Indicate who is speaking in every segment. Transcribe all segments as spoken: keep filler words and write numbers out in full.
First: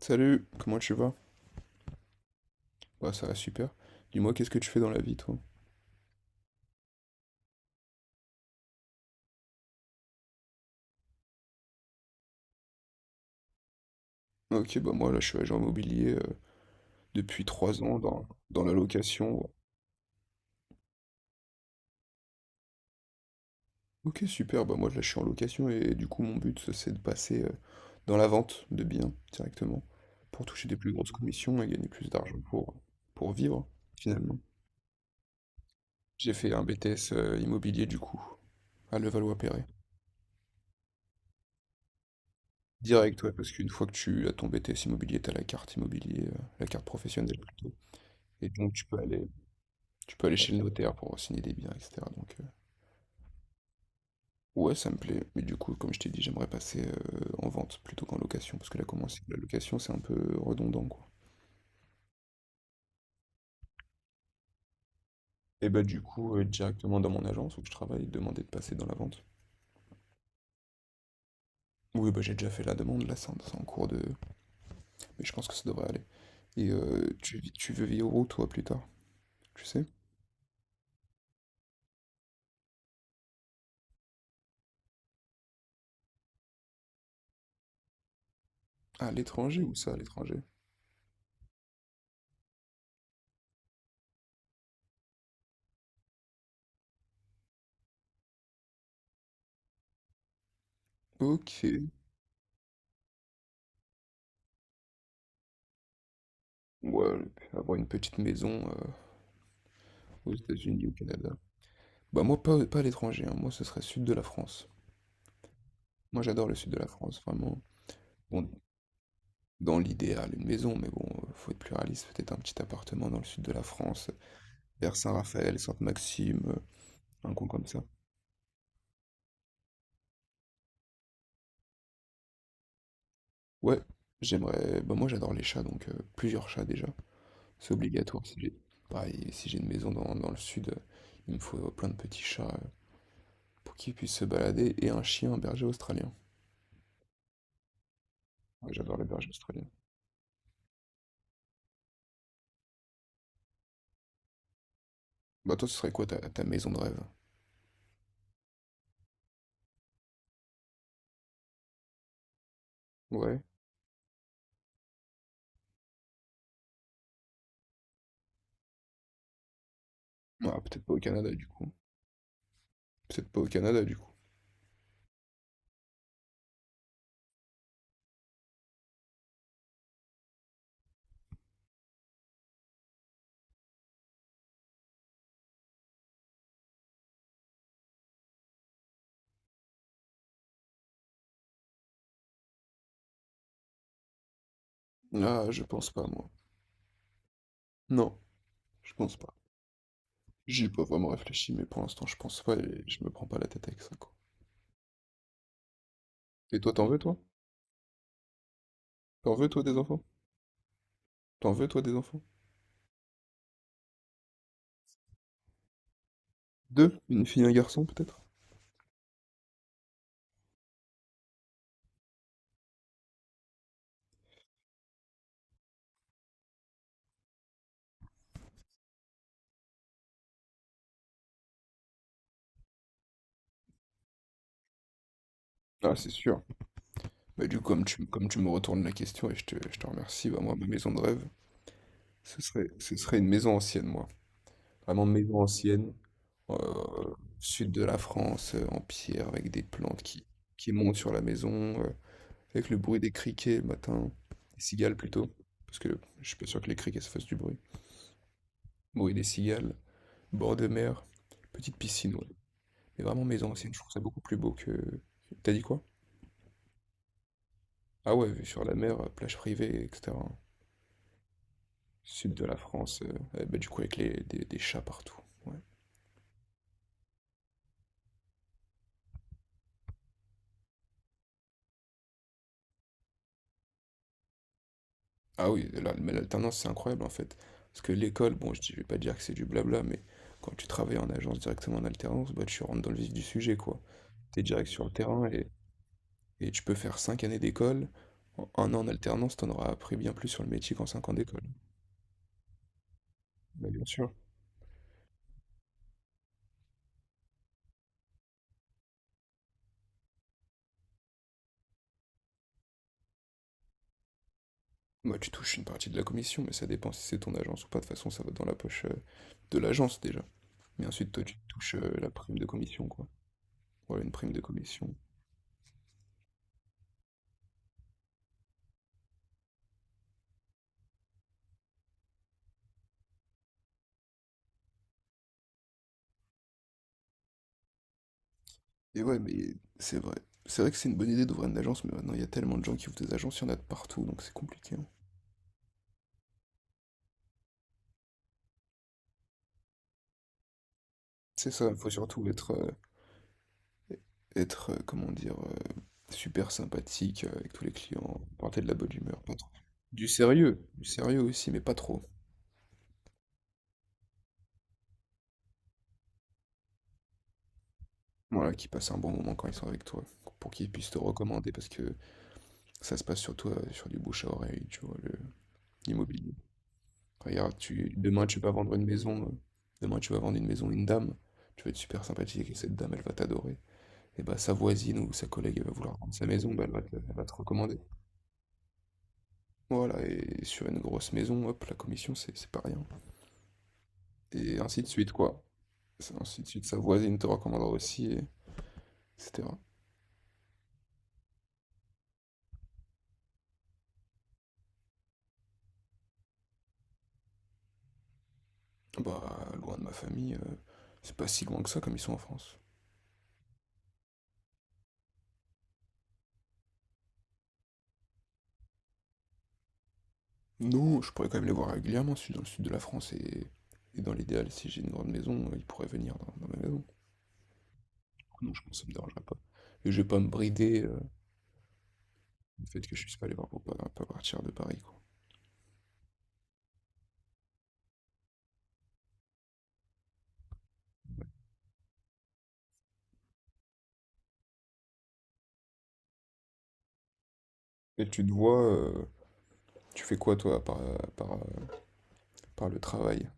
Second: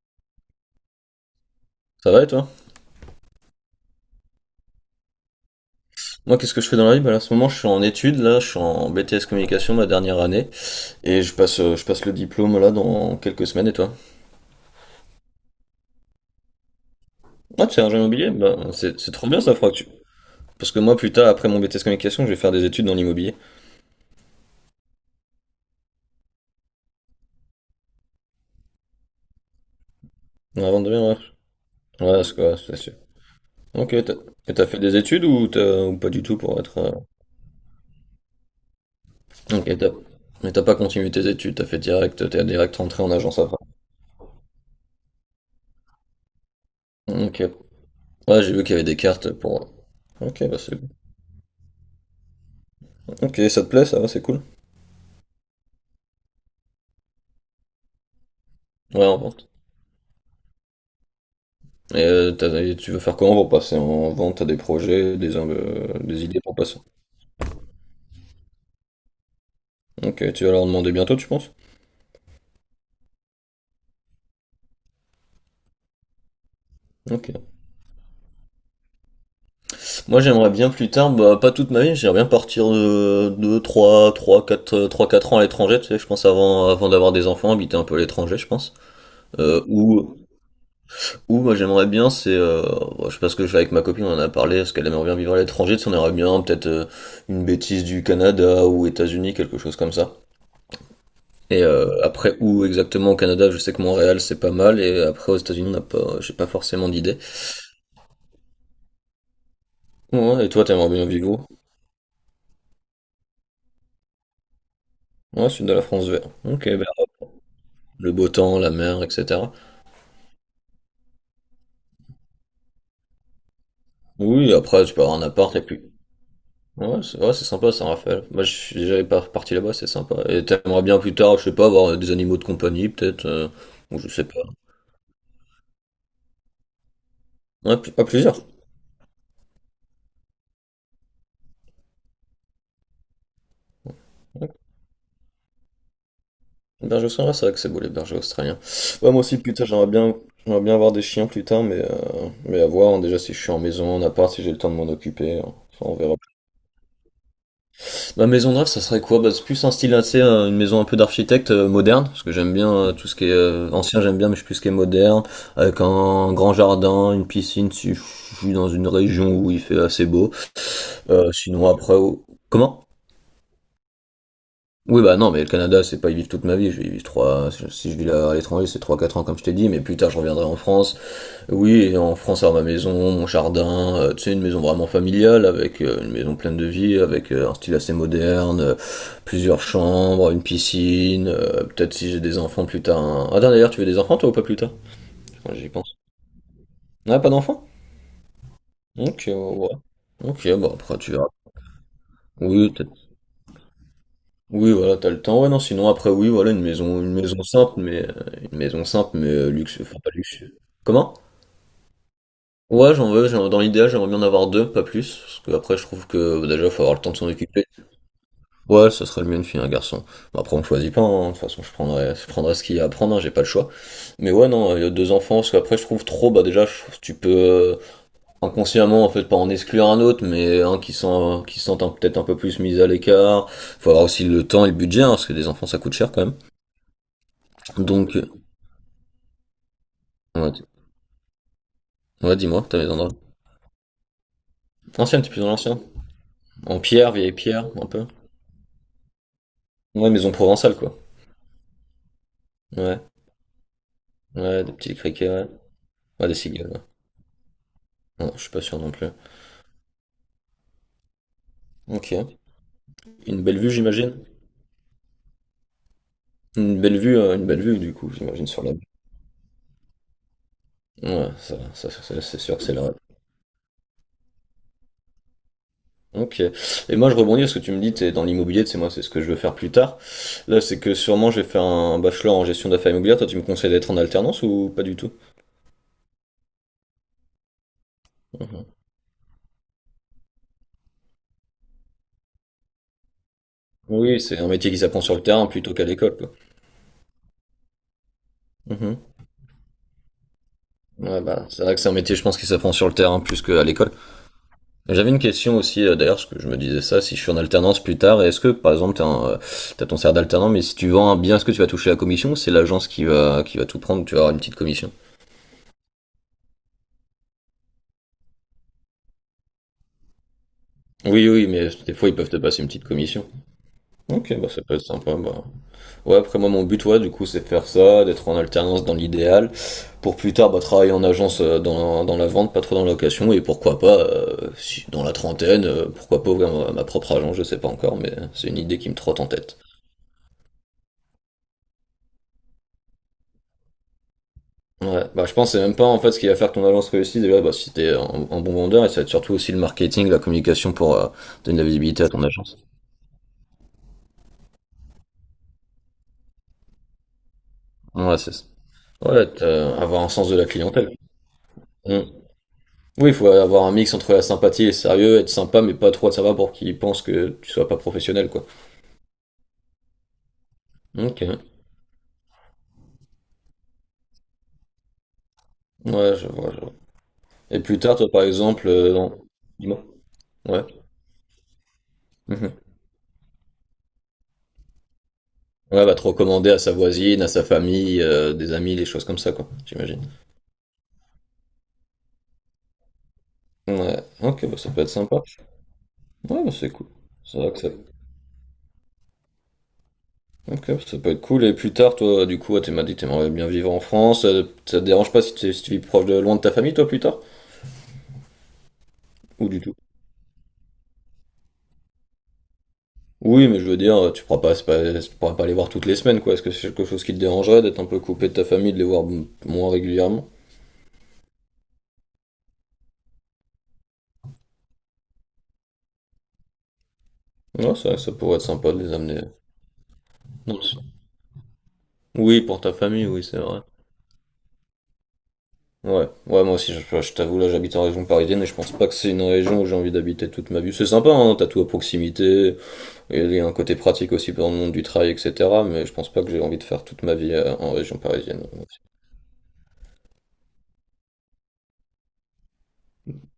Speaker 1: Salut, comment tu vas?
Speaker 2: Ça va et toi?
Speaker 1: Bah ça va super. Dis-moi, qu'est-ce que tu fais dans la vie, toi?
Speaker 2: Moi, qu'est-ce que je fais dans la vie? Bah, là, en ce moment, je suis en études, là, je suis en B T S communication, ma dernière année, et je passe, euh, je passe le diplôme là dans quelques semaines. Et toi?
Speaker 1: Ok, bah moi là je suis agent immobilier euh, depuis
Speaker 2: Ah, tu es
Speaker 1: trois
Speaker 2: agent
Speaker 1: ans dans,
Speaker 2: immobilier? Bah,
Speaker 1: dans la
Speaker 2: c'est, c'est trop bien
Speaker 1: location.
Speaker 2: ça, faudra que tu- Parce que moi, plus tard, après mon B T S communication, je vais faire des études dans l'immobilier.
Speaker 1: Ok, super, bah moi là je suis en location et du coup mon but ça, c'est de passer euh, dans la vente de biens directement pour
Speaker 2: Non,
Speaker 1: toucher des
Speaker 2: avant de
Speaker 1: plus grosses
Speaker 2: devenir,
Speaker 1: commissions et gagner
Speaker 2: ouais.
Speaker 1: plus
Speaker 2: Ouais, c'est
Speaker 1: d'argent
Speaker 2: quoi,
Speaker 1: pour,
Speaker 2: c'est sûr.
Speaker 1: pour vivre
Speaker 2: Ok, t'as,
Speaker 1: finalement.
Speaker 2: et t'as fait des études ou t'as, ou pas du
Speaker 1: J'ai
Speaker 2: tout
Speaker 1: fait
Speaker 2: pour
Speaker 1: un
Speaker 2: être, euh,
Speaker 1: B T S euh, immobilier du coup à Levallois-Perret.
Speaker 2: Ok, t'as, mais t'as pas continué tes études, t'as fait direct, t'es direct rentré en
Speaker 1: Direct, ouais,
Speaker 2: agence
Speaker 1: parce
Speaker 2: après.
Speaker 1: qu'une fois que tu as ton B T S immobilier, t'as la carte immobilier, euh, la carte professionnelle
Speaker 2: Ok.
Speaker 1: plutôt.
Speaker 2: Ouais,
Speaker 1: Et
Speaker 2: j'ai vu
Speaker 1: donc
Speaker 2: qu'il y avait
Speaker 1: tu
Speaker 2: des
Speaker 1: peux aller
Speaker 2: cartes pour.
Speaker 1: Tu peux aller
Speaker 2: Ok,
Speaker 1: chez
Speaker 2: bah
Speaker 1: le
Speaker 2: c'est.
Speaker 1: notaire pour signer des biens, et cetera. Donc, euh,
Speaker 2: Ok, ça te plaît, ça va, c'est cool.
Speaker 1: ouais, ça me plaît. Mais du coup, comme je t'ai dit, j'aimerais passer euh, en vente plutôt qu'en location. Parce que là,
Speaker 2: Ouais,
Speaker 1: comment
Speaker 2: on
Speaker 1: c'est-
Speaker 2: va.
Speaker 1: la location, c'est un peu redondant, quoi.
Speaker 2: Et euh, t'as- et tu veux faire comment pour passer en vente? T'as des projets, des,
Speaker 1: Et bah,
Speaker 2: euh,
Speaker 1: du
Speaker 2: des
Speaker 1: coup,
Speaker 2: idées
Speaker 1: euh,
Speaker 2: pour passer?
Speaker 1: directement dans mon agence où je travaille, demander de passer dans la vente.
Speaker 2: Ok, tu vas leur demander bientôt, tu penses?
Speaker 1: Oui, bah, j'ai déjà fait la demande. Là, c'est en, c'est en cours de. Mais je pense que ça devrait aller. Et euh,
Speaker 2: Ok.
Speaker 1: tu, vis- tu veux vivre où, toi, plus tard? Tu sais?
Speaker 2: Moi, j'aimerais bien plus tard, bah, pas toute ma vie, j'aimerais bien partir de deux, trois 3, quatre, trois, quatre ans à l'étranger, tu sais, je pense avant, avant d'avoir des enfants, habiter un peu à l'étranger, je pense.
Speaker 1: À l'étranger
Speaker 2: Euh,
Speaker 1: ou ça, à
Speaker 2: ou,
Speaker 1: l'étranger?
Speaker 2: ou, moi, j'aimerais bien, c'est, euh, bon, je sais pas ce que je fais avec ma copine, on en a parlé, parce qu'elle aimerait bien vivre à l'étranger, tu sais, on aimerait bien, peut-être, euh, une bêtise du Canada ou États-Unis, quelque chose comme ça.
Speaker 1: Ok.
Speaker 2: Et euh, après où exactement au Canada, je sais que Montréal c'est pas mal, et après aux États-Unis, on n'a pas, j'ai pas forcément
Speaker 1: Ouais,
Speaker 2: d'idée.
Speaker 1: avoir une petite maison euh, aux
Speaker 2: Ouais, et toi,
Speaker 1: États-Unis,
Speaker 2: t'aimerais
Speaker 1: au
Speaker 2: bien vivre
Speaker 1: Canada.
Speaker 2: où?
Speaker 1: Bah, moi, pas, pas à l'étranger, hein. Moi, ce serait sud de la France.
Speaker 2: Ouais, sud de la France
Speaker 1: Moi,
Speaker 2: vert.
Speaker 1: j'adore le
Speaker 2: Ok,
Speaker 1: sud de
Speaker 2: bah,
Speaker 1: la France, vraiment.
Speaker 2: le beau
Speaker 1: Bon,
Speaker 2: temps, la mer, et cetera.
Speaker 1: dans l'idéal, une maison, mais bon, euh, faut être plus réaliste. Peut-être un petit appartement dans le sud de la France,
Speaker 2: Oui, après tu
Speaker 1: vers
Speaker 2: peux avoir un appart
Speaker 1: Saint-Raphaël,
Speaker 2: et puis.
Speaker 1: Sainte-Maxime,
Speaker 2: Ouais, c'est
Speaker 1: euh,
Speaker 2: ouais,
Speaker 1: un
Speaker 2: c'est
Speaker 1: coin comme
Speaker 2: sympa
Speaker 1: ça.
Speaker 2: Saint-Raphaël. Moi, je suis déjà par- parti là-bas, c'est sympa. Et t'aimerais bien plus tard, je sais pas, avoir des animaux de compagnie, peut-être, euh,
Speaker 1: Ouais,
Speaker 2: ou je sais pas.
Speaker 1: j'aimerais. Bah, moi, j'adore les chats, donc euh, plusieurs chats déjà. C'est
Speaker 2: Ouais, pl- ah,
Speaker 1: obligatoire. Si
Speaker 2: plusieurs.
Speaker 1: j'ai pareil, si j'ai une maison dans, dans le sud, euh, il me faut euh, plein de petits chats euh, pour qu'ils puissent se balader et un chien, un berger australien.
Speaker 2: Une Berger australien, ouais, c'est vrai que c'est beau les bergers australiens.
Speaker 1: Ouais, j'adore les
Speaker 2: Ouais, moi
Speaker 1: bergers
Speaker 2: aussi, putain,
Speaker 1: australiens.
Speaker 2: j'aimerais bien, j'aimerais bien avoir des chiens plus tard, mais, euh, mais à voir, hein. Déjà, si je suis en maison, en appart, si j'ai le temps de m'en occuper, hein.
Speaker 1: Bah, toi, ce
Speaker 2: Ça,
Speaker 1: serait
Speaker 2: on
Speaker 1: quoi
Speaker 2: verra.
Speaker 1: ta, ta maison de rêve?
Speaker 2: Ma maison de rêve, ça serait quoi? Bah, c'est plus un style assez, euh, une maison un peu d'architecte euh, moderne, parce que j'aime bien euh, tout ce qui est
Speaker 1: Ouais.
Speaker 2: euh, ancien, j'aime bien, mais je suis plus ce qui est moderne, avec un grand jardin, une piscine, si je suis dans une région où il fait assez beau.
Speaker 1: Ah, peut-être pas au
Speaker 2: Euh,
Speaker 1: Canada, du
Speaker 2: sinon,
Speaker 1: coup.
Speaker 2: après, au- comment?
Speaker 1: Peut-être pas au Canada, du coup.
Speaker 2: Oui, bah non, mais le Canada, c'est pas y vivre toute ma vie. Je vais y vivre trois. Si je vis là à l'étranger, c'est trois quatre ans, comme je t'ai dit, mais plus tard, je reviendrai en France. Oui, et en France, avoir ma maison, mon jardin, euh, tu sais, une maison vraiment familiale, avec euh, une maison pleine de vie, avec euh, un style assez moderne, euh, plusieurs chambres, une piscine, euh, peut-être si j'ai des enfants plus tard. un- Ah, d'ailleurs, tu veux des enfants, toi, ou pas plus tard?
Speaker 1: Ah,
Speaker 2: Quand
Speaker 1: je
Speaker 2: j'y
Speaker 1: pense
Speaker 2: pense.
Speaker 1: pas, moi.
Speaker 2: Ah, pas d'enfants?
Speaker 1: Non, je pense
Speaker 2: Ok,
Speaker 1: pas.
Speaker 2: ouais. Ok,
Speaker 1: J'y ai
Speaker 2: bon,
Speaker 1: pas
Speaker 2: après,
Speaker 1: vraiment
Speaker 2: tu verras.
Speaker 1: réfléchi, mais pour l'instant, je pense pas
Speaker 2: Oui,
Speaker 1: et je
Speaker 2: peut-être.
Speaker 1: me prends pas la tête avec ça, quoi.
Speaker 2: Oui, voilà, t'as le temps. Ouais, non, sinon après, oui, voilà,
Speaker 1: Et
Speaker 2: une
Speaker 1: toi, t'en veux,
Speaker 2: maison, une
Speaker 1: toi?
Speaker 2: maison simple, mais euh, une maison simple, mais
Speaker 1: T'en veux,
Speaker 2: euh,
Speaker 1: toi, des
Speaker 2: luxueux, enfin
Speaker 1: enfants?
Speaker 2: pas luxueux. Comment?
Speaker 1: T'en veux, toi, des enfants?
Speaker 2: Ouais, j'en veux, j'en- dans l'idéal, j'aimerais bien en avoir deux, pas plus, parce que après, je trouve que bah, déjà, faut avoir
Speaker 1: Deux?
Speaker 2: le temps de
Speaker 1: Une
Speaker 2: s'en
Speaker 1: fille, un
Speaker 2: occuper.
Speaker 1: garçon, peut-être?
Speaker 2: Ouais, ça serait le mieux une fille, un garçon. Bah, après, on choisit pas, hein. De toute façon, je prendrai, je prendrai ce qu'il y a à prendre, hein, j'ai pas le choix. Mais ouais, non, euh, deux enfants, parce qu'après, je trouve trop, bah déjà, je trouve que tu peux euh, inconsciemment, en fait, pas en exclure un autre, mais un qui sent, qui se sent un- peut-être un peu plus mis à l'écart. Faut avoir aussi le temps et le budget, hein, parce que des enfants, ça coûte
Speaker 1: Ah,
Speaker 2: cher
Speaker 1: c'est
Speaker 2: quand même.
Speaker 1: sûr. Bah, du coup, comme tu,
Speaker 2: Donc,
Speaker 1: comme tu me retournes la question et je te, je te remercie, bah, moi,
Speaker 2: ouais,
Speaker 1: ma maison de rêve,
Speaker 2: ouais,
Speaker 1: ce
Speaker 2: dis-moi,
Speaker 1: serait,
Speaker 2: ta
Speaker 1: ce
Speaker 2: maison de rêve.
Speaker 1: serait une maison ancienne, moi. Vraiment
Speaker 2: Ancienne, t'es plus
Speaker 1: maison
Speaker 2: dans l'ancien.
Speaker 1: ancienne, euh,
Speaker 2: En pierre, vieille pierre,
Speaker 1: sud de
Speaker 2: un
Speaker 1: la
Speaker 2: peu.
Speaker 1: France, euh, en pierre, avec des plantes
Speaker 2: Ouais,
Speaker 1: qui,
Speaker 2: maison
Speaker 1: qui
Speaker 2: provençale,
Speaker 1: montent
Speaker 2: quoi.
Speaker 1: sur la maison, euh, avec le bruit
Speaker 2: Ouais,
Speaker 1: des criquets le matin, des
Speaker 2: ouais, des petits
Speaker 1: cigales
Speaker 2: criquets,
Speaker 1: plutôt,
Speaker 2: ouais.
Speaker 1: parce que je
Speaker 2: Ouais, des
Speaker 1: suis pas sûr que
Speaker 2: cigales,
Speaker 1: les
Speaker 2: ouais.
Speaker 1: criquets se fassent du bruit.
Speaker 2: Non, je suis pas sûr non plus.
Speaker 1: Bruit des cigales, bord de mer, petite piscine, ouais.
Speaker 2: Ok.
Speaker 1: Mais vraiment
Speaker 2: Une
Speaker 1: maison
Speaker 2: belle vue,
Speaker 1: ancienne, je trouve ça
Speaker 2: j'imagine.
Speaker 1: beaucoup plus beau que... T'as dit quoi?
Speaker 2: Une belle vue, euh, une belle vue, du coup,
Speaker 1: Ah ouais, vue
Speaker 2: j'imagine,
Speaker 1: sur
Speaker 2: sur la...
Speaker 1: la mer, euh, plage privée, et cetera.
Speaker 2: Ouais, ça, ça, ça, ça,
Speaker 1: Sud
Speaker 2: c'est
Speaker 1: de la
Speaker 2: sûr que c'est le rêve.
Speaker 1: France, euh, euh, bah, du coup avec les, des, des chats partout. Ouais.
Speaker 2: Ok. Et moi, je rebondis parce que tu me dis, t'es dans l'immobilier, c'est moi, c'est ce que je veux faire plus tard. Là, c'est que sûrement, j'ai fait un bachelor en gestion d'affaires immobilières. Toi, tu me conseilles d'être en alternance ou pas du tout?
Speaker 1: Ah oui, la- mais l'alternance, c'est incroyable en fait. Parce que l'école, bon, je,
Speaker 2: Mhm.
Speaker 1: dis- je vais pas dire que c'est du blabla, mais quand tu travailles en agence directement en alternance, bah, tu rentres dans le vif du sujet, quoi.
Speaker 2: Oui, c'est
Speaker 1: T'es
Speaker 2: un
Speaker 1: direct
Speaker 2: métier qui
Speaker 1: sur le
Speaker 2: s'apprend sur le
Speaker 1: terrain
Speaker 2: terrain
Speaker 1: et,
Speaker 2: plutôt qu'à l'école, quoi.
Speaker 1: et tu peux faire cinq années d'école. En un an en
Speaker 2: Mmh.
Speaker 1: alternance, t'en auras appris bien plus sur le métier qu'en cinq ans
Speaker 2: Ouais,
Speaker 1: d'école.
Speaker 2: bah, c'est vrai que c'est un métier, je pense, qui s'apprend sur le terrain plus qu'à
Speaker 1: Bah, bien
Speaker 2: l'école.
Speaker 1: sûr.
Speaker 2: J'avais une question aussi, euh, d'ailleurs, parce que je me disais ça, si je suis en alternance plus tard, est-ce que, par exemple, t'as, un, euh, t'as ton salaire d'alternant, mais si tu vends un bien, est-ce que tu vas toucher la commission ou c'est l'agence qui va, qui va tout prendre, tu vas avoir une petite commission?
Speaker 1: Moi, tu touches une partie de la commission, mais ça dépend si c'est ton agence ou pas. De toute façon, ça va dans la poche euh, de l'agence déjà. Mais ensuite, toi,
Speaker 2: Oui,
Speaker 1: tu
Speaker 2: oui, mais
Speaker 1: touches euh,
Speaker 2: des
Speaker 1: la
Speaker 2: fois, ils peuvent te
Speaker 1: prime de
Speaker 2: passer une petite
Speaker 1: commission, quoi.
Speaker 2: commission.
Speaker 1: Voilà, une prime
Speaker 2: Ok,
Speaker 1: de
Speaker 2: bah, ça peut être
Speaker 1: commission.
Speaker 2: sympa, bah. Ouais, après moi mon but ouais du coup c'est faire ça, d'être en alternance dans l'idéal, pour plus tard bah, travailler en agence euh, dans, dans la vente, pas trop dans la location, et pourquoi pas, euh, si, dans la trentaine, euh, pourquoi pas ouvrir ma, ma propre agence, je sais pas encore, mais c'est une idée qui me
Speaker 1: Et ouais,
Speaker 2: trotte en
Speaker 1: mais
Speaker 2: tête.
Speaker 1: c'est vrai. C'est vrai que c'est une bonne idée d'ouvrir une agence, mais maintenant, il y a tellement de gens qui ouvrent des agences, il y en a de partout, donc c'est compliqué, hein.
Speaker 2: Ouais, bah je pense que c'est même pas en fait ce qui va faire que ton agence réussisse déjà, bah si t'es un, un bon vendeur, et ça va être surtout aussi le marketing, la communication pour euh,
Speaker 1: C'est
Speaker 2: donner de
Speaker 1: ça,
Speaker 2: la
Speaker 1: il faut
Speaker 2: visibilité à ton
Speaker 1: surtout être,
Speaker 2: agence.
Speaker 1: euh, être, euh, comment dire, euh, super sympathique euh, avec tous les
Speaker 2: Ouais,
Speaker 1: clients,
Speaker 2: c'est ça.
Speaker 1: porter de la bonne humeur,
Speaker 2: Ouais,
Speaker 1: pas trop.
Speaker 2: t'as- avoir
Speaker 1: Du
Speaker 2: un sens de la
Speaker 1: sérieux, du
Speaker 2: clientèle.
Speaker 1: sérieux aussi, mais pas
Speaker 2: Mm.
Speaker 1: trop.
Speaker 2: Oui, il faut avoir un mix entre la sympathie et le sérieux, être sympa mais pas trop de sympa pour qu'ils pensent que tu sois pas professionnel, quoi.
Speaker 1: Voilà, qu'ils passent un bon moment quand ils sont avec toi, pour qu'ils puissent te
Speaker 2: Ok.
Speaker 1: recommander, parce que ça se passe surtout euh, sur du bouche à oreille, tu vois, le-
Speaker 2: Ouais, je
Speaker 1: l'immobilier.
Speaker 2: vois, je vois.
Speaker 1: Enfin, regarde,
Speaker 2: Et plus
Speaker 1: tu,
Speaker 2: tard, toi, par
Speaker 1: demain tu vas
Speaker 2: exemple,
Speaker 1: vendre une
Speaker 2: euh, dans-
Speaker 1: maison, euh,
Speaker 2: dis-moi.
Speaker 1: demain tu vas vendre une
Speaker 2: Ouais.
Speaker 1: maison à une dame, tu vas être super sympathique avec
Speaker 2: Mhm.
Speaker 1: cette dame, elle va t'adorer. Et bah sa voisine ou sa collègue, elle va
Speaker 2: Ouais, va
Speaker 1: vouloir
Speaker 2: te
Speaker 1: vendre sa
Speaker 2: recommander
Speaker 1: maison,
Speaker 2: à
Speaker 1: bah, elle
Speaker 2: sa
Speaker 1: va te, elle
Speaker 2: voisine,
Speaker 1: va
Speaker 2: à
Speaker 1: te
Speaker 2: sa
Speaker 1: recommander.
Speaker 2: famille, euh, des amis, des choses comme ça, quoi,
Speaker 1: Voilà,
Speaker 2: j'imagine.
Speaker 1: et sur une grosse maison, hop, la commission, c'est c'est pas rien.
Speaker 2: Ouais. Ok, bah
Speaker 1: Et
Speaker 2: ça peut
Speaker 1: ainsi de
Speaker 2: être
Speaker 1: suite,
Speaker 2: sympa.
Speaker 1: quoi. C'est ainsi
Speaker 2: Ouais,
Speaker 1: de
Speaker 2: bah,
Speaker 1: suite,
Speaker 2: c'est
Speaker 1: sa
Speaker 2: cool.
Speaker 1: voisine te
Speaker 2: C'est vrai que
Speaker 1: recommandera
Speaker 2: ça...
Speaker 1: aussi, et- etc.
Speaker 2: Ok, bah, ça peut être cool. Et plus tard, toi, du coup, tu m'as dit que t'aimerais bien vivre en France, euh, ça te dérange pas si tu, si tu vis proche de loin de ta famille, toi, plus tard?
Speaker 1: Bah,
Speaker 2: Ou du tout?
Speaker 1: loin de ma famille, euh, c'est pas si loin que ça comme ils sont en France.
Speaker 2: Oui, mais je veux dire, tu pourras pas, c'est pas- tu pourras pas les voir toutes les semaines, quoi. Est-ce que c'est quelque chose qui te dérangerait d'être un peu coupé de ta famille, de les voir m- moins régulièrement?
Speaker 1: Non, je pourrais quand même les voir régulièrement. Je suis dans le sud de la France et, et dans l'idéal, si j'ai une grande maison, euh, ils pourraient venir dans, dans ma maison. Donc.
Speaker 2: Ouais, ça, ça pourrait être
Speaker 1: Non, je pense
Speaker 2: sympa
Speaker 1: que
Speaker 2: de
Speaker 1: ça me
Speaker 2: les
Speaker 1: dérangerait
Speaker 2: amener.
Speaker 1: pas. Et je vais pas me
Speaker 2: Non, c'est-
Speaker 1: brider euh,
Speaker 2: Oui, pour
Speaker 1: le
Speaker 2: ta
Speaker 1: fait que je
Speaker 2: famille,
Speaker 1: puisse
Speaker 2: oui,
Speaker 1: pas les
Speaker 2: c'est
Speaker 1: voir
Speaker 2: vrai.
Speaker 1: pour pas, pas partir de Paris, quoi.
Speaker 2: Ouais, ouais, moi aussi, je, je t'avoue, là, j'habite en région parisienne et je pense pas que c'est une région où j'ai envie d'habiter toute ma vie. C'est sympa, hein, t'as tout à proximité, et il y a un côté pratique aussi dans le monde du travail, et cetera. Mais je pense pas que j'ai envie de faire toute ma vie euh, en région
Speaker 1: Et tu te
Speaker 2: parisienne.
Speaker 1: vois, euh, tu fais quoi toi par, par, par le travail?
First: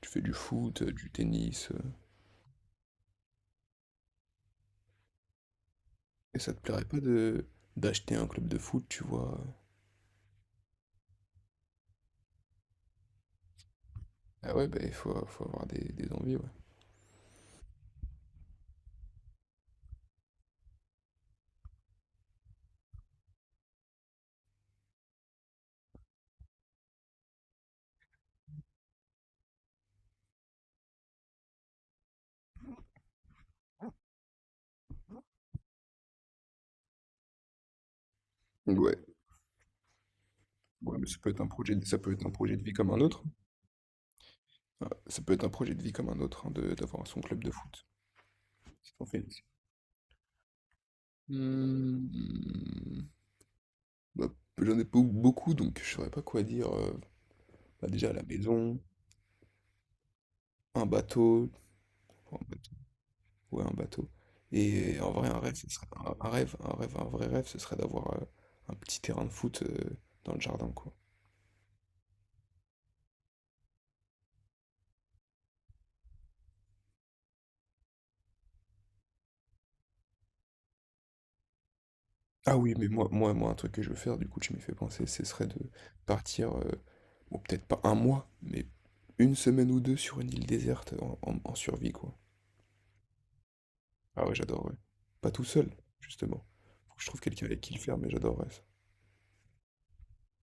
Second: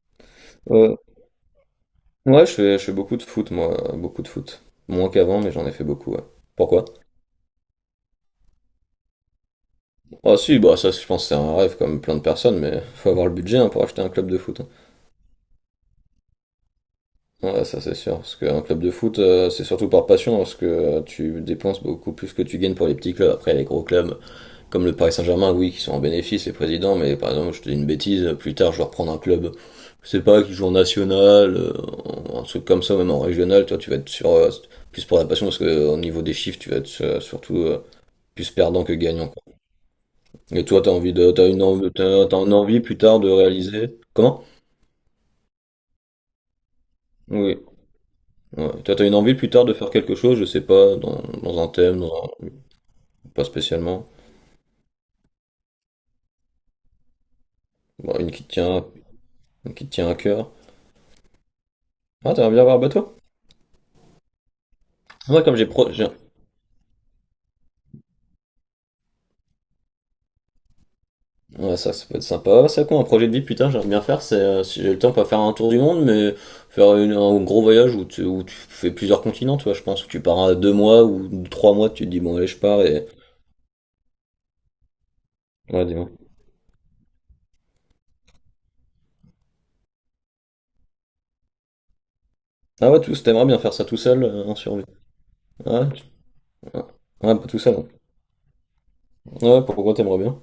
Speaker 1: Tu fais du foot, euh,
Speaker 2: Euh,
Speaker 1: du tennis, euh,
Speaker 2: ouais, je fais, je fais beaucoup de foot, moi, beaucoup de foot. Moins qu'avant, mais j'en ai fait beaucoup, ouais.
Speaker 1: et ça te plairait
Speaker 2: Pourquoi?
Speaker 1: pas de d'acheter un club de foot, tu vois? euh.
Speaker 2: Ah si, bah ça je pense que c'est un rêve comme plein de personnes, mais faut avoir le budget hein, pour acheter un club de
Speaker 1: Ah
Speaker 2: foot, hein.
Speaker 1: ouais, bah il faut, faut avoir des, des envies, ouais.
Speaker 2: Ouais, ça c'est sûr, parce qu'un club de foot euh, c'est surtout par passion, parce que euh, tu dépenses beaucoup plus que tu gagnes pour les petits clubs. Après les gros clubs comme le Paris Saint-Germain, oui, qui sont en bénéfice les présidents, mais par exemple je te dis une bêtise, plus tard je vais reprendre un club, je sais pas, qui joue en national, euh, un truc comme ça, même en régional, toi tu vas être sur euh, plus pour la passion, parce que euh, au niveau des chiffres tu vas être euh, surtout euh, plus perdant que
Speaker 1: Ouais,
Speaker 2: gagnant. Et toi, t'as
Speaker 1: ouais, mais
Speaker 2: envie
Speaker 1: ça
Speaker 2: de,
Speaker 1: peut être un
Speaker 2: t'as une
Speaker 1: projet, de-
Speaker 2: envie,
Speaker 1: ça peut être
Speaker 2: t'as,
Speaker 1: un
Speaker 2: t'as une
Speaker 1: projet de vie
Speaker 2: envie
Speaker 1: comme
Speaker 2: plus
Speaker 1: un
Speaker 2: tard
Speaker 1: autre.
Speaker 2: de réaliser. Comment?
Speaker 1: Ouais, ça peut être un projet de vie comme un autre, hein, de- d'avoir son club de
Speaker 2: Oui.
Speaker 1: foot.
Speaker 2: Ouais. Toi,
Speaker 1: C'est ton
Speaker 2: t'as une envie
Speaker 1: feeling.
Speaker 2: plus tard de faire quelque chose, je sais pas, dans, dans un thème, dans un-
Speaker 1: Hmm,
Speaker 2: pas spécialement.
Speaker 1: bah, j'en ai pas eu beaucoup, donc je saurais pas quoi dire. Euh, bah, déjà
Speaker 2: Bon,
Speaker 1: la
Speaker 2: une qui te
Speaker 1: maison,
Speaker 2: tient, une qui te tient à cœur.
Speaker 1: un bateau,
Speaker 2: Ah,
Speaker 1: enfin, un
Speaker 2: t'aimerais bien
Speaker 1: bateau,
Speaker 2: avoir un bateau?
Speaker 1: ouais, un bateau. Et en vrai, un
Speaker 2: Moi,
Speaker 1: rêve,
Speaker 2: comme j'ai
Speaker 1: ce serait,
Speaker 2: pro, j'ai-
Speaker 1: un un rêve, un rêve, un vrai rêve, ce serait d'avoir euh, un petit terrain de foot euh, dans le jardin, quoi.
Speaker 2: ouais, ça, ça peut être sympa. Ouais, c'est quoi un projet de vie plus tard, j'aimerais bien faire, c'est, euh, si j'ai le temps, pas faire un tour du monde, mais faire une- un gros voyage où tu, où tu fais plusieurs continents, tu vois, je pense, où tu pars à deux mois ou trois mois, tu te dis, bon, allez,
Speaker 1: Ah
Speaker 2: je
Speaker 1: oui,
Speaker 2: pars
Speaker 1: mais
Speaker 2: et,
Speaker 1: moi, moi, moi, un truc que je veux faire, du coup, tu m'y fais penser, ce serait de
Speaker 2: ouais, dis-moi.
Speaker 1: partir, euh, bon, peut-être pas un mois, mais une semaine ou deux sur une île déserte en, en- en survie, quoi.
Speaker 2: Ah ouais, tous, t'aimerais bien faire ça tout seul,
Speaker 1: Ah ouais,
Speaker 2: euh, en
Speaker 1: j'adorerais.
Speaker 2: survie.
Speaker 1: Pas tout seul,
Speaker 2: Ouais,
Speaker 1: justement.
Speaker 2: ah,
Speaker 1: Faut que je trouve
Speaker 2: ah,
Speaker 1: quelqu'un
Speaker 2: pas tout
Speaker 1: avec
Speaker 2: ça,
Speaker 1: qui le
Speaker 2: non.
Speaker 1: faire, mais j'adorerais ça.
Speaker 2: Ouais, pourquoi t'aimerais bien?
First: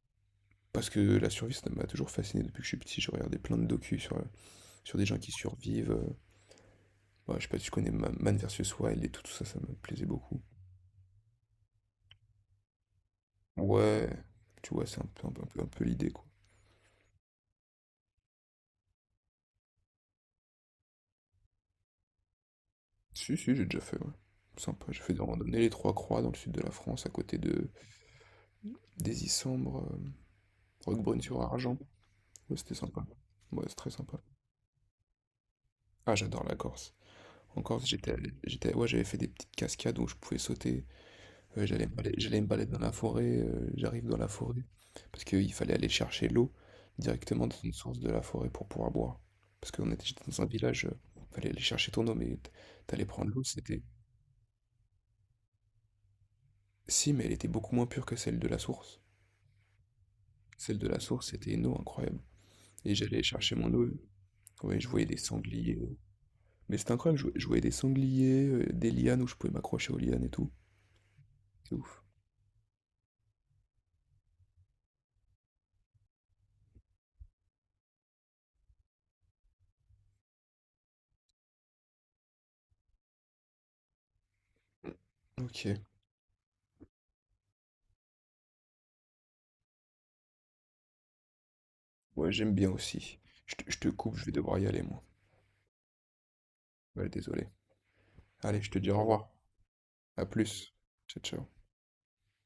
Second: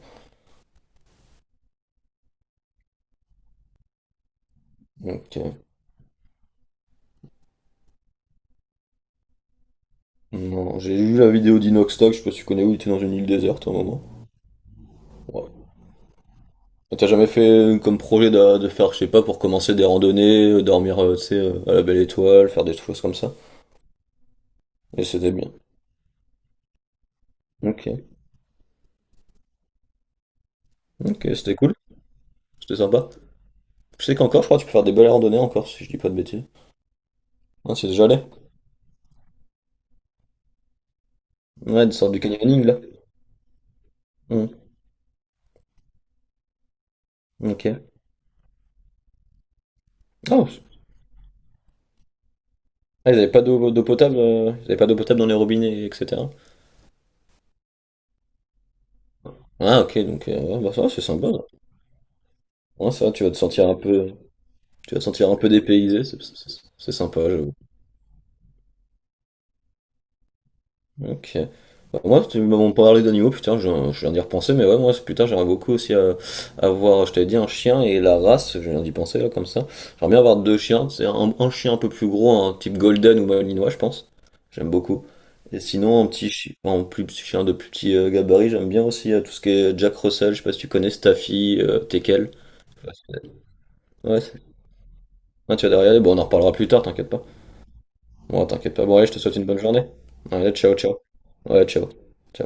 Speaker 1: Parce que la survie, ça m'a toujours fasciné depuis que je suis petit. J'ai regardé plein de docus sur, sur des gens qui
Speaker 2: Ok.
Speaker 1: survivent. Euh, ouais, je sais pas si tu connais Ma- Man vs Wild et tout, tout ça, ça me plaisait beaucoup.
Speaker 2: Non, j'ai vu la vidéo d'Inoxtag, je sais pas si tu connais où, il était dans une île déserte à un moment.
Speaker 1: Ouais, tu vois, c'est un peu, un peu, un
Speaker 2: Ouais.
Speaker 1: peu, un peu l'idée, quoi.
Speaker 2: T'as jamais fait euh, comme projet d'a- de, faire, je sais pas, pour commencer des randonnées, euh, dormir, euh, tu sais, euh, à la belle étoile, faire des choses comme ça?
Speaker 1: Si, si, j'ai déjà fait, ouais. Sympa, j'ai
Speaker 2: Et
Speaker 1: fait des
Speaker 2: c'était bien.
Speaker 1: randonnées les Trois Croix dans le sud de la France, à côté de
Speaker 2: Ok.
Speaker 1: des Isambres, euh,
Speaker 2: Ok, c'était cool.
Speaker 1: Roquebrune-sur-Argent. Ouais, c'était
Speaker 2: C'était
Speaker 1: sympa.
Speaker 2: sympa.
Speaker 1: Ouais, c'est très
Speaker 2: Je sais
Speaker 1: sympa.
Speaker 2: qu'encore, je crois que tu peux faire des belles randonnées encore, si je dis pas
Speaker 1: Ah,
Speaker 2: de
Speaker 1: j'adore
Speaker 2: bêtises.
Speaker 1: la Corse.
Speaker 2: Ah,
Speaker 1: Encore,
Speaker 2: c'est déjà
Speaker 1: j'étais,
Speaker 2: allé.
Speaker 1: j'étais, ouais, j'avais fait des petites cascades où je pouvais sauter. Euh,
Speaker 2: Ouais,
Speaker 1: j'allais
Speaker 2: des
Speaker 1: me
Speaker 2: sortes
Speaker 1: balader,
Speaker 2: de
Speaker 1: j'allais me
Speaker 2: canyoning,
Speaker 1: balader
Speaker 2: là.
Speaker 1: dans la forêt. Euh, j'arrive dans la
Speaker 2: Hmm.
Speaker 1: forêt parce qu'il fallait aller chercher l'eau directement dans une
Speaker 2: Ok.
Speaker 1: source de la forêt pour pouvoir boire. Parce qu'on était j'étais dans un
Speaker 2: Oh,
Speaker 1: village, euh, fallait aller chercher ton eau, mais t- t'allais
Speaker 2: ah, ils avaient
Speaker 1: prendre
Speaker 2: pas
Speaker 1: l'eau,
Speaker 2: d'eau
Speaker 1: c'était.
Speaker 2: d'eau potable, euh, ils avaient pas d'eau potable dans les robinets, et cetera.
Speaker 1: Si, mais elle était beaucoup moins pure que celle de la source.
Speaker 2: Ah, ok, donc, euh, ouais, bah
Speaker 1: Celle de
Speaker 2: ça,
Speaker 1: la
Speaker 2: c'est
Speaker 1: source,
Speaker 2: sympa.
Speaker 1: c'était une eau incroyable.
Speaker 2: Ouais,
Speaker 1: Et
Speaker 2: ça,
Speaker 1: j'allais
Speaker 2: tu vas te
Speaker 1: chercher
Speaker 2: sentir
Speaker 1: mon
Speaker 2: un
Speaker 1: eau.
Speaker 2: peu,
Speaker 1: Ouais, je
Speaker 2: tu vas te
Speaker 1: voyais des
Speaker 2: sentir un peu
Speaker 1: sangliers. euh.
Speaker 2: dépaysé, c'est c'est-
Speaker 1: Mais c'était
Speaker 2: c'est
Speaker 1: incroyable,
Speaker 2: sympa,
Speaker 1: je, je
Speaker 2: j'avoue.
Speaker 1: voyais des sangliers, euh, des lianes où je pouvais m'accrocher aux lianes et tout.
Speaker 2: Ok.
Speaker 1: C'est
Speaker 2: Bah,
Speaker 1: ouf.
Speaker 2: moi, tu m'as parlé d'animaux, putain, je, viens je viens d'y repenser, mais ouais, moi, c'est- putain, j'aimerais beaucoup aussi euh, avoir, je t'avais dit, un chien et la race, je viens d'y penser, là, comme ça. J'aimerais bien avoir deux chiens, c'est un, un chien un peu plus gros, un type golden ou malinois, je pense. J'aime beaucoup. Et
Speaker 1: Ok.
Speaker 2: sinon, un petit chien, un plus petit chien de plus petit euh, gabarit, j'aime bien aussi euh, tout ce qui est Jack Russell, je sais pas si tu connais Staffy, euh, Tekel.
Speaker 1: Ouais, j'aime bien aussi. Je te, je te coupe,
Speaker 2: Ouais,
Speaker 1: je vais
Speaker 2: c'est-
Speaker 1: devoir y aller, moi.
Speaker 2: ouais, tu vas derrière, bon, on en reparlera plus tard,
Speaker 1: Ouais,
Speaker 2: t'inquiète pas.
Speaker 1: désolé.
Speaker 2: Bon,
Speaker 1: Allez, je
Speaker 2: t'inquiète
Speaker 1: te
Speaker 2: pas,
Speaker 1: dis
Speaker 2: bon,
Speaker 1: au
Speaker 2: allez, je te
Speaker 1: revoir.
Speaker 2: souhaite une bonne journée.
Speaker 1: À
Speaker 2: Allez,
Speaker 1: plus.
Speaker 2: ciao, ciao.
Speaker 1: Ciao, ciao.
Speaker 2: Ouais, ciao. Ciao.